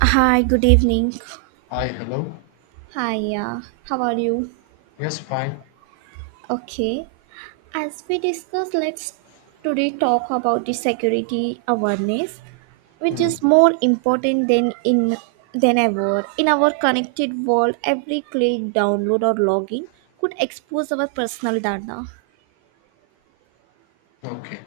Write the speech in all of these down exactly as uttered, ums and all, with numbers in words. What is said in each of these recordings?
Hi, good evening. Hi, hello. Hi, yeah. How are you? Yes, fine. Okay, as we discuss, let's today talk about the security awareness, which Hmm. is more important than in than ever. In our connected world, every click, download, or login could expose our personal data. Okay.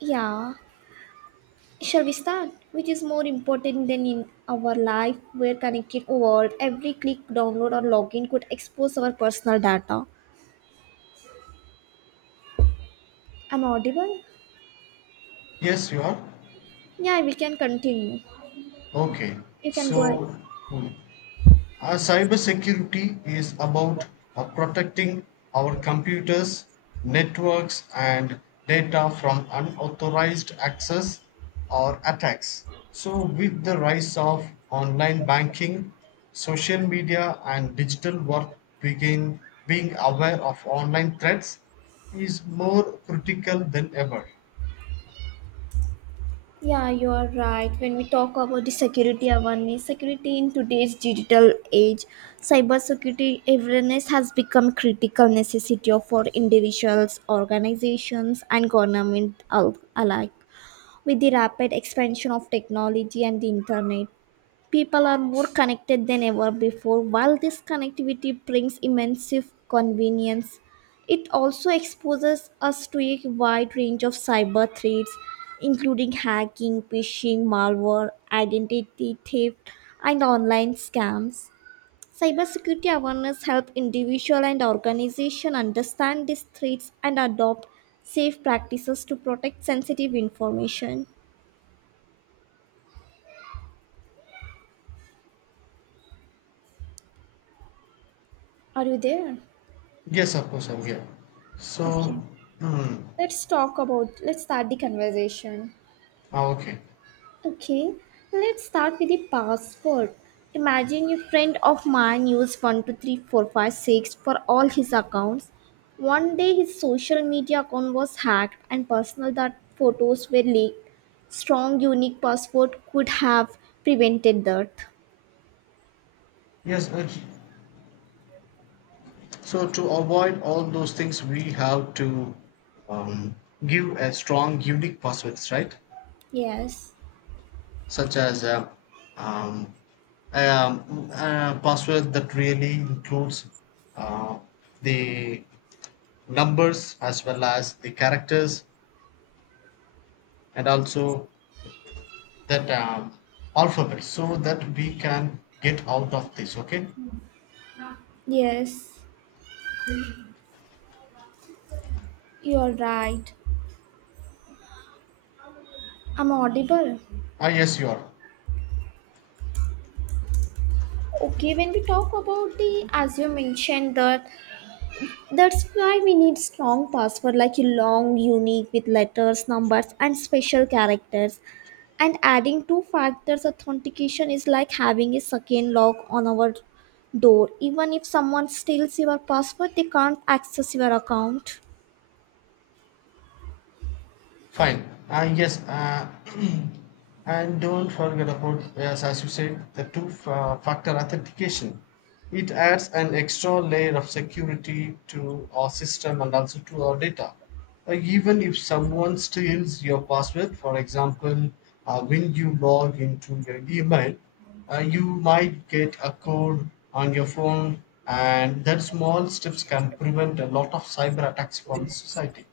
Yeah, shall we start? Which is more important than in our life, where connected world, every click, download, or login could expose our personal data. I'm audible. Yes, you are. Yeah, we can continue. Okay. You can go ahead. So, hmm. Uh, cybersecurity is about uh, protecting our computers, networks, and data from unauthorized access or attacks. So, with the rise of online banking, social media, and digital work, begin being aware of online threats is more critical than ever. Yeah, you are right. When we talk about the security awareness, security in today's digital age, cybersecurity awareness has become critical necessity for individuals, organizations, and government al- alike. With the rapid expansion of technology and the internet, people are more connected than ever before. While this connectivity brings immense convenience, it also exposes us to a wide range of cyber threats, including hacking, phishing, malware, identity theft, and online scams. Cybersecurity awareness helps individual and organization understand these threats and adopt safe practices to protect sensitive information. Are you there? Yes, of course, I'm here. So, Okay. hmm. Let's talk about, let's start the conversation. Ah, okay. Okay, let's start with the password. Imagine a friend of mine used one two three four five six for all his accounts. One day his social media account was hacked and personal that photos were leaked. Strong unique password could have prevented that. Yes, uh, so to avoid all those things, we have to um, give a strong, unique passwords, right? Yes, Such as uh, um, um, a password that really includes uh, the numbers as well as the characters and also that um, alphabet so that we can get out of this. Okay. yes, you're right. I'm audible. Ah, yes, you are. Okay, when we talk about the, as you mentioned, that That's why we need strong password like a long, unique with letters, numbers, and special characters. And adding two factors authentication is like having a second lock on our door. Even if someone steals your password, they can't access your account. Fine. Uh, yes. Uh, and don't forget about, yes, as you said, the two fa- factor authentication. It adds an extra layer of security to our system and also to our data. Uh, even if someone steals your password, for example, uh, when you log into your email, uh, you might get a code on your phone, and that small steps can prevent a lot of cyber attacks from society.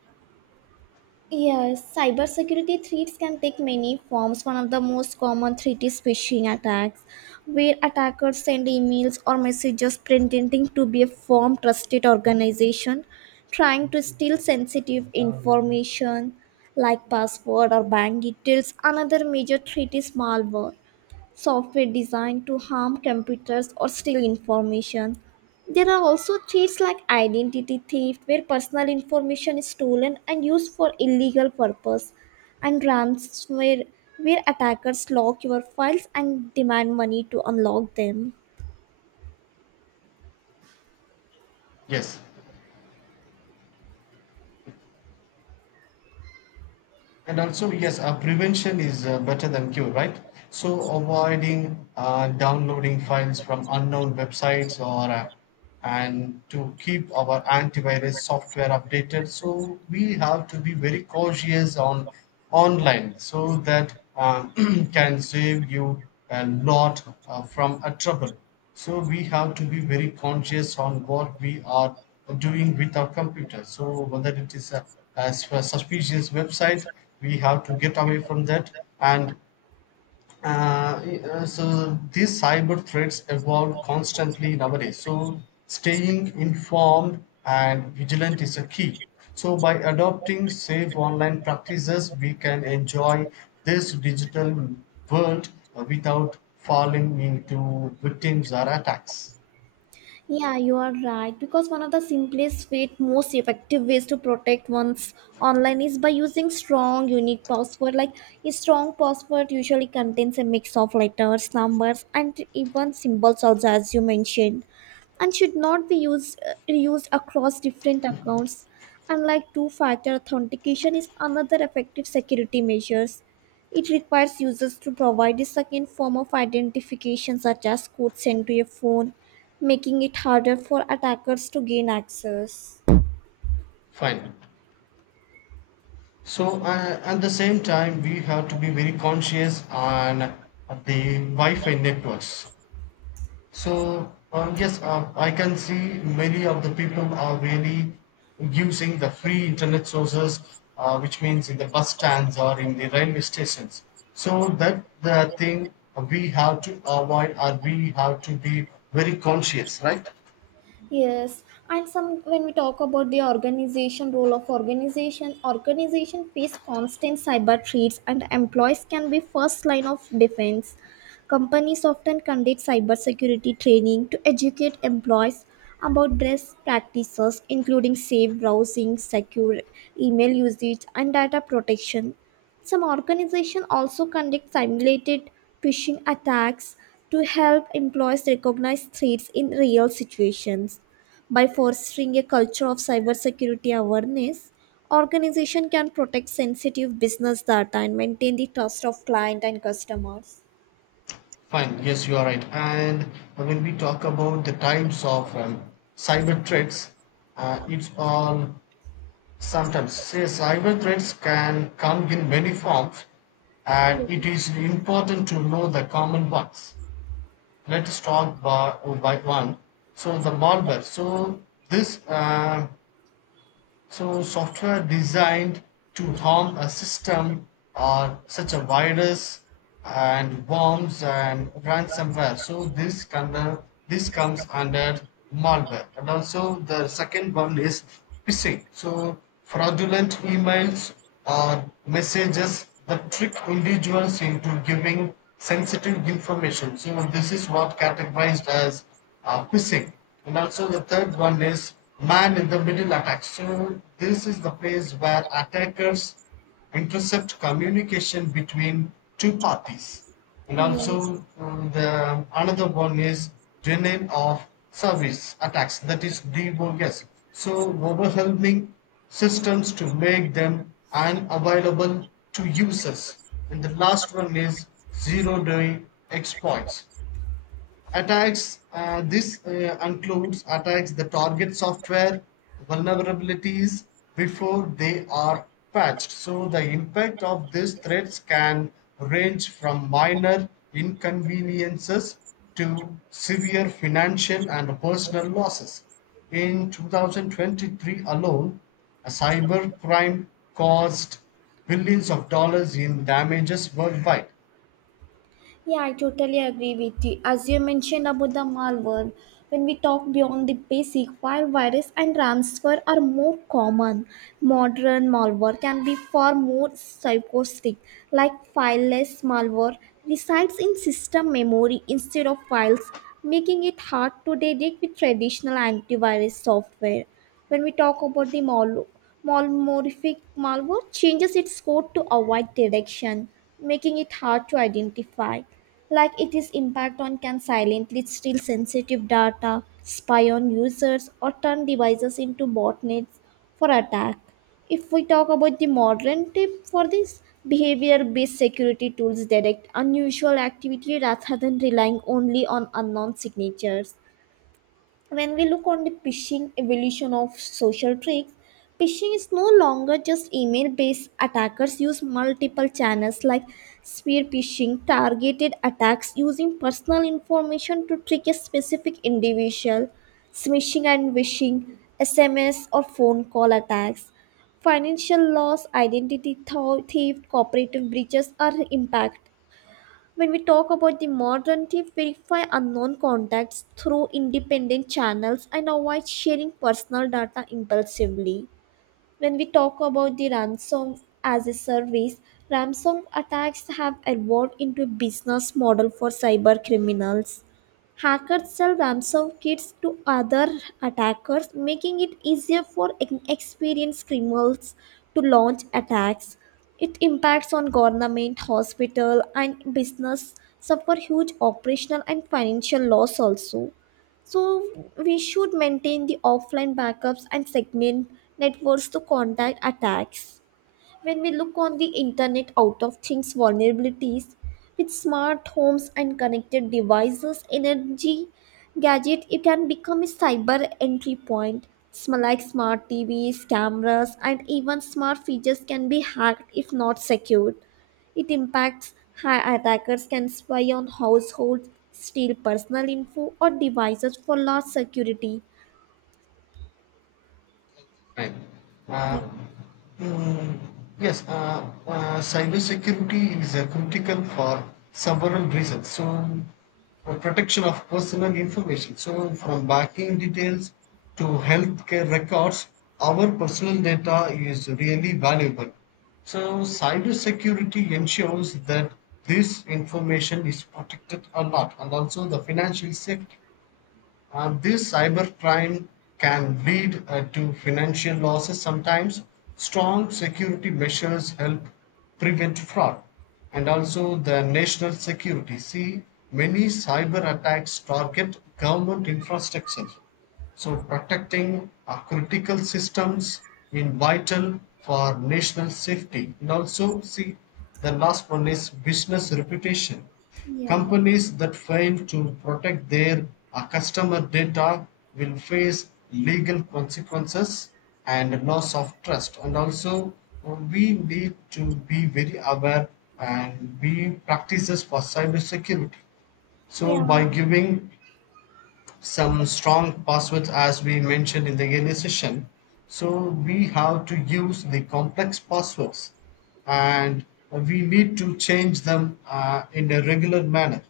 Yes, cybersecurity threats can take many forms. One of the most common threat is phishing attacks, where attackers send emails or messages pretending to be a firm trusted organization trying to steal sensitive information like password or bank details. Another major threat is malware, software designed to harm computers or steal information. There are also threats like identity theft, where personal information is stolen and used for illegal purpose, and ransomware, where attackers lock your files and demand money to unlock them. Yes. And also, yes, uh, prevention is uh, better than cure, right? So, avoiding uh, downloading files from unknown websites or uh, and to keep our antivirus software updated. So, we have to be very cautious on online so that uh, can save you a lot uh, from a trouble. So, we have to be very conscious on what we are doing with our computer. So, whether it is a, a suspicious website, we have to get away from that, and uh, uh, so these cyber threats evolve constantly nowadays, so staying informed and vigilant is a key. So by adopting safe online practices, we can enjoy this digital world uh, without falling into victims or attacks. Yeah, you are right. Because one of the simplest, yet most effective ways to protect one's online is by using strong, unique password. Like a strong password usually contains a mix of letters, numbers, and even symbols, also as you mentioned, and should not be used uh, reused across different accounts. Unlike two-factor authentication is another effective security measures. It requires users to provide a second form of identification, such as code sent to a phone making it harder for attackers to gain access. Fine. So uh, at the same time we have to be very conscious on the Wi-Fi networks. So um, yes, uh, I can see many of the people are really using the free internet sources, uh, which means in the bus stands or in the railway stations. So that the thing we have to avoid, or we have to be very conscious, right? Yes, and some when we talk about the organization role of organization, organization face constant cyber threats and employees can be first line of defense. Companies often conduct cybersecurity training to educate employees about best practices including safe browsing, secure email usage and data protection. Some organizations also conduct simulated phishing attacks to help employees recognize threats in real situations. By fostering a culture of cybersecurity awareness, organizations can protect sensitive business data and maintain the trust of client and customers. Fine. Yes, you are right. And when we talk about the types of um, cyber threats, uh, it's all sometimes, yes, cyber threats can come in many forms, and it is important to know the common ones. Let's talk by, by one. So, the malware. So, this uh, so software designed to harm a system or such a virus and worms and ransomware. So this under this comes under malware. And also the second one is phishing. So fraudulent emails or messages that trick individuals into giving sensitive information. So this is what categorized as uh, phishing. And also the third one is man in the middle attack. So this is the place where attackers intercept communication between two parties. And Yes. also um, the another one is denial of service attacks. That is D O S. So overwhelming systems to make them unavailable to users. And the last one is zero day exploits attacks. Uh, this uh, includes attacks the target software vulnerabilities before they are patched. So the impact of these threats can range from minor inconveniences to severe financial and personal losses. In two thousand twenty-three alone, a cyber crime caused billions of dollars in damages worldwide. Yeah, I totally agree with you. As you mentioned about the malware, when we talk beyond the basic, while virus and ransomware are more common, modern malware can be far more psychotic. Like fileless malware resides in system memory instead of files, making it hard to detect with traditional antivirus software. When we talk about the mal, malmorphic malware, changes its code to avoid detection, making it hard to identify. Like it is impact on can silently steal sensitive data, spy on users, or turn devices into botnets for attack. If we talk about the modern tip for this, behavior based security tools detect unusual activity rather than relying only on unknown signatures when we look on the phishing evolution of social tricks phishing is no longer just email based attackers use multiple channels like spear phishing targeted attacks using personal information to trick a specific individual smishing and wishing sms or phone call attacks financial loss identity thou- theft cooperative breaches are impacted when we talk about the modernity, verify unknown contacts through independent channels and avoid sharing personal data impulsively. When we talk about the ransom as a service, ransom attacks have evolved into a business model for cyber criminals. Hackers sell ransom kits to other attackers, making it easier for inexperienced criminals to launch attacks. It impacts on government, hospital, and business suffer huge operational and financial loss also. So we should maintain the offline backups and segment networks to contact attacks. When we look on the internet out of things vulnerabilities with smart homes and connected devices, energy gadget, it can become a cyber entry point. Sm- Like smart T Vs, cameras, and even smart features can be hacked if not secured. It impacts how attackers can spy on households, steal personal info, or devices for large security. Right. Uh, Yeah. Mm, yes, uh, uh, cybersecurity is uh, critical for several reasons. So, uh, protection of personal information. So, from banking details to healthcare records, our personal data is really valuable. So, cybersecurity ensures that this information is protected a lot, and also the financial safety. Uh, this cybercrime can lead uh, to financial losses sometimes. Strong security measures help prevent fraud. And also the national security. See, many cyber attacks target government infrastructure. So protecting our critical systems is vital for national safety. And also, see, the last one is business reputation. Yeah, Companies that fail to protect their uh, customer data will face legal consequences and loss of trust. And also, we need to be very aware and be practices for cybersecurity. So, by yeah. giving some strong passwords as we mentioned in the earlier session. So we have to use the complex passwords and we need to change them uh, in a regular manner.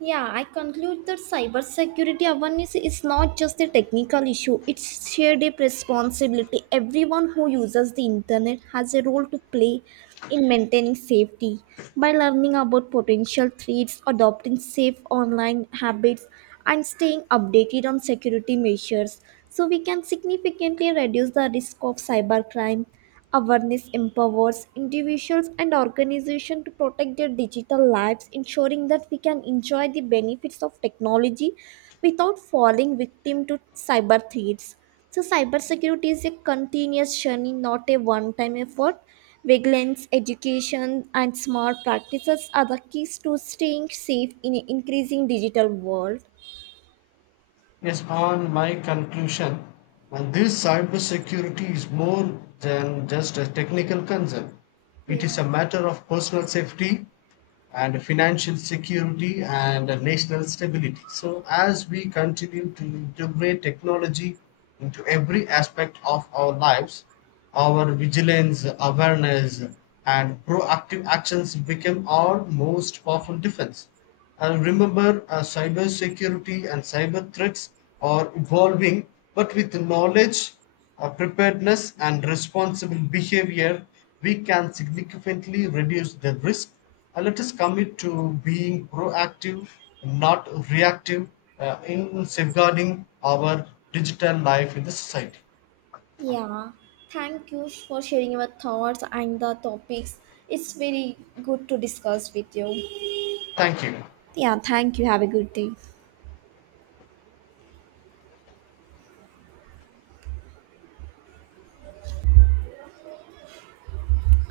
Yeah, I conclude that cybersecurity awareness is not just a technical issue, it's shared a responsibility. Everyone who uses the internet has a role to play in maintaining safety. By learning about potential threats, adopting safe online habits, and staying updated on security measures, so we can significantly reduce the risk of cybercrime. Awareness empowers individuals and organizations to protect their digital lives, ensuring that we can enjoy the benefits of technology without falling victim to cyber threats. So, cybersecurity is a continuous journey, not a one time effort. Vigilance, education, and smart practices are the keys to staying safe in an increasing digital world. Yes, on my conclusion, uh, this cybersecurity is more than just a technical concern. It is a Yes. matter of personal safety and financial security and national stability. So, as we continue to integrate technology into every aspect of our lives, our vigilance, awareness, and proactive actions become our most powerful defense. And remember, uh, cyber security and cyber threats are evolving, but with knowledge, uh, preparedness, and responsible behavior, we can significantly reduce the risk. Uh, let us commit to being proactive, not reactive, uh, in safeguarding our digital life in the society. Yeah, thank you for sharing your thoughts and the topics. It's very good to discuss with you. Thank you. Yeah, thank you. Have a good day.